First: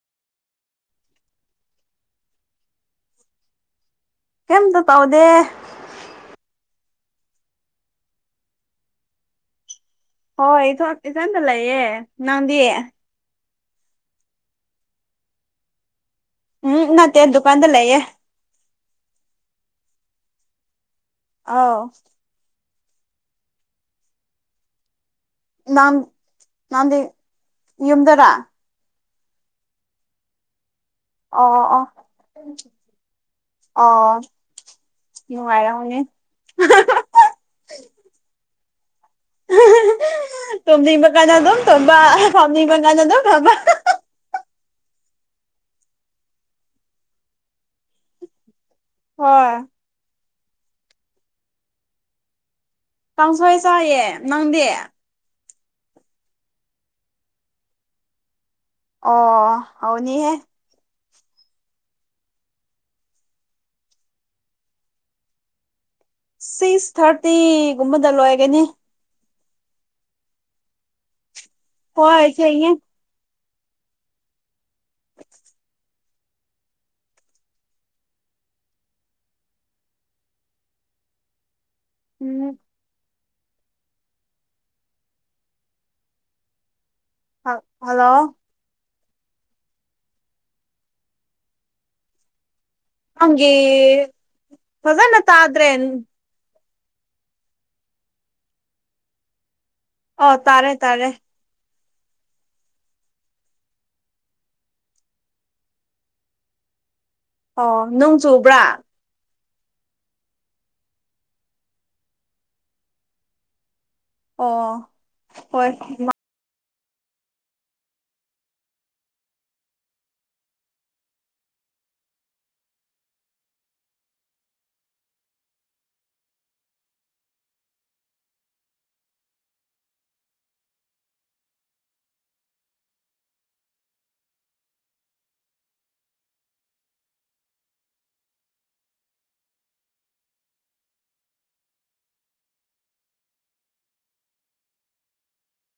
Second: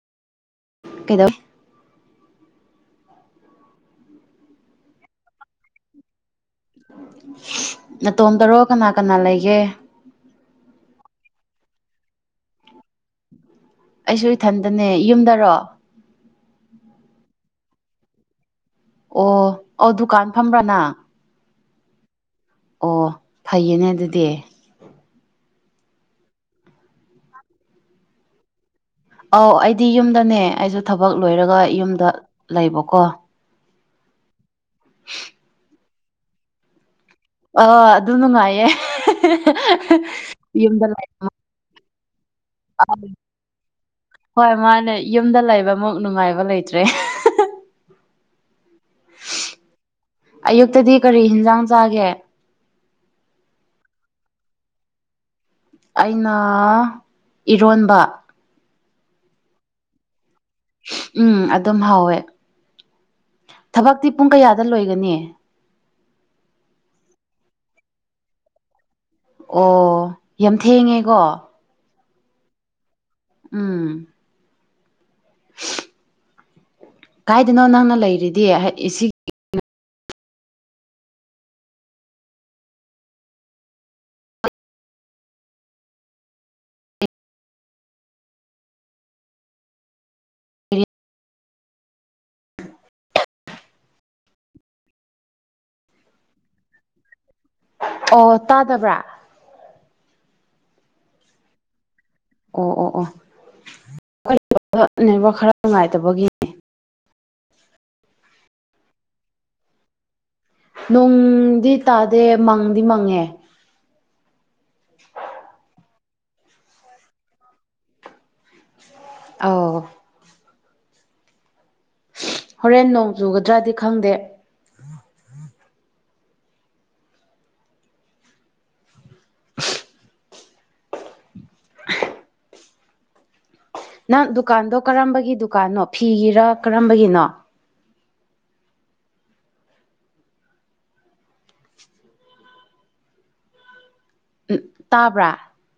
ꯀꯩꯗꯧ ꯀꯩꯝꯇ ꯇꯧꯗꯦ ꯅꯇꯣꯝꯇꯔꯣ ꯀꯅꯥ ꯀꯅꯥ ꯂꯩꯒꯦ ꯍꯣꯏ ꯏꯊꯟ ꯏꯆꯟꯇ ꯂꯩꯌꯦ ꯅꯪꯗꯤ ꯑꯩꯁꯨ ꯏꯊꯟꯗꯅꯦ ꯌꯨꯝꯗꯔꯣ ꯎꯝ ꯅꯠꯇꯦ ꯗꯨꯀꯥꯟꯗ ꯂꯩꯌꯦ ꯑꯣ ꯑꯣ ꯗꯨꯀꯥꯟ ꯐꯝꯕ꯭ꯔꯥ ꯅꯪ ꯑꯧ ꯑꯣ ꯐꯩꯌꯦꯅꯦ ꯑꯗꯨꯗꯤ ꯥꯅꯪ ꯅꯪꯗꯤ ꯌꯨꯝꯗꯔꯥ ꯑꯧ ꯑꯩꯗꯤ ꯌꯨꯝꯗꯅꯦ ꯑꯩꯁꯨ ꯊꯕꯛ ꯑꯣ ꯂꯣꯏꯔꯒ ꯑꯣ ꯌꯨꯝꯗ ꯂꯩꯕꯀꯣ ꯑꯣ ꯅꯨꯡꯉꯥꯏꯔꯝꯒꯅꯤ ꯑꯧ ꯑꯗꯨ ꯅꯨꯡꯉꯥꯏꯌꯦ ꯌꯨꯝꯗ ꯇꯨꯝꯅꯤꯡꯕ ꯂꯩꯕ ꯀꯥꯟꯗ ꯑꯗꯨꯝ ꯇꯨꯝꯕ ꯐꯝꯅꯤꯡꯕ ꯀꯥꯟꯗ ꯑꯗꯨꯝ ꯐꯝꯕ ꯍꯣꯏ ꯃꯥꯅꯦ ꯌꯨꯝꯗ ꯂꯩꯕꯃꯨꯛ ꯅꯨꯡꯉꯥꯏꯕ ꯂꯩꯇ꯭ꯔꯦ ꯍꯣꯏ ꯑꯌꯨꯛꯇꯗꯤ ꯀꯔꯤ ꯍꯤꯟꯖꯥꯡ ꯆꯥꯒꯦ ꯀꯥꯡꯁꯣꯏ ꯆꯥꯏꯌꯦ ꯅꯪꯗꯤ ꯑꯩꯅ ꯏꯔꯣꯟꯕ ꯑꯣ ꯍꯥꯎꯅꯤꯍꯦ ꯎꯝ ꯑꯗꯨꯝ ꯍꯧꯋꯦ ꯊꯕꯛꯇꯤ ꯄꯨꯡ ꯀꯌꯥꯗ ꯂꯣꯏꯒꯅꯤ ꯁꯤꯁ ꯊꯥꯔꯇꯤ ꯒꯨꯝꯕꯗ ꯂꯣꯏꯒꯅꯤ ꯑꯣ ꯌꯥꯝ ꯊꯦꯡꯉꯦꯀꯣ ꯍꯣꯏ ꯊꯦꯡꯉꯦ ꯎꯝ ꯀꯥꯏꯗꯅꯣ ꯅꯪꯅ ꯂꯩꯔꯤꯗꯤ [unintelligible] ꯎꯝ ꯍꯜ ꯍꯜꯂꯣ ꯅꯪꯒꯤ ꯐꯖꯅ ꯇꯥꯗ꯭ꯔꯦ ꯑꯣ ꯇꯥꯗꯕ꯭ꯔꯥ ꯑꯣ ꯇꯥꯔꯦ ꯇꯥꯔꯦ ꯑꯣ ꯑꯣ ꯑꯣ [unintelligible] ꯅꯦꯠꯋꯥꯛ ꯈꯔꯥ ꯅꯨꯡꯉꯥꯏꯇꯕꯒꯤꯅꯦ ꯑꯣ ꯅꯣꯡ ꯆꯨꯕ꯭ꯔꯥ ꯅꯣꯡꯗꯤ ꯇꯥꯗꯦ ꯃꯪꯗꯤ ꯃꯪꯉꯦ ꯑꯣ ꯍꯣꯏ ꯑꯧ ꯍꯣꯔꯦꯟ ꯅꯣꯡ ꯆꯨꯒꯗ꯭ꯔꯥꯗꯤ ꯈꯪꯗꯦ ꯅꯪ ꯗꯨꯀꯥꯟꯗꯣ ꯀꯔꯝꯕꯒꯤ ꯗꯨꯀꯥꯟꯅꯣ ꯐꯤꯒꯤꯔꯥ ꯀꯔꯝꯕꯒꯤꯅꯣ ꯇꯥꯕ꯭ꯔꯥ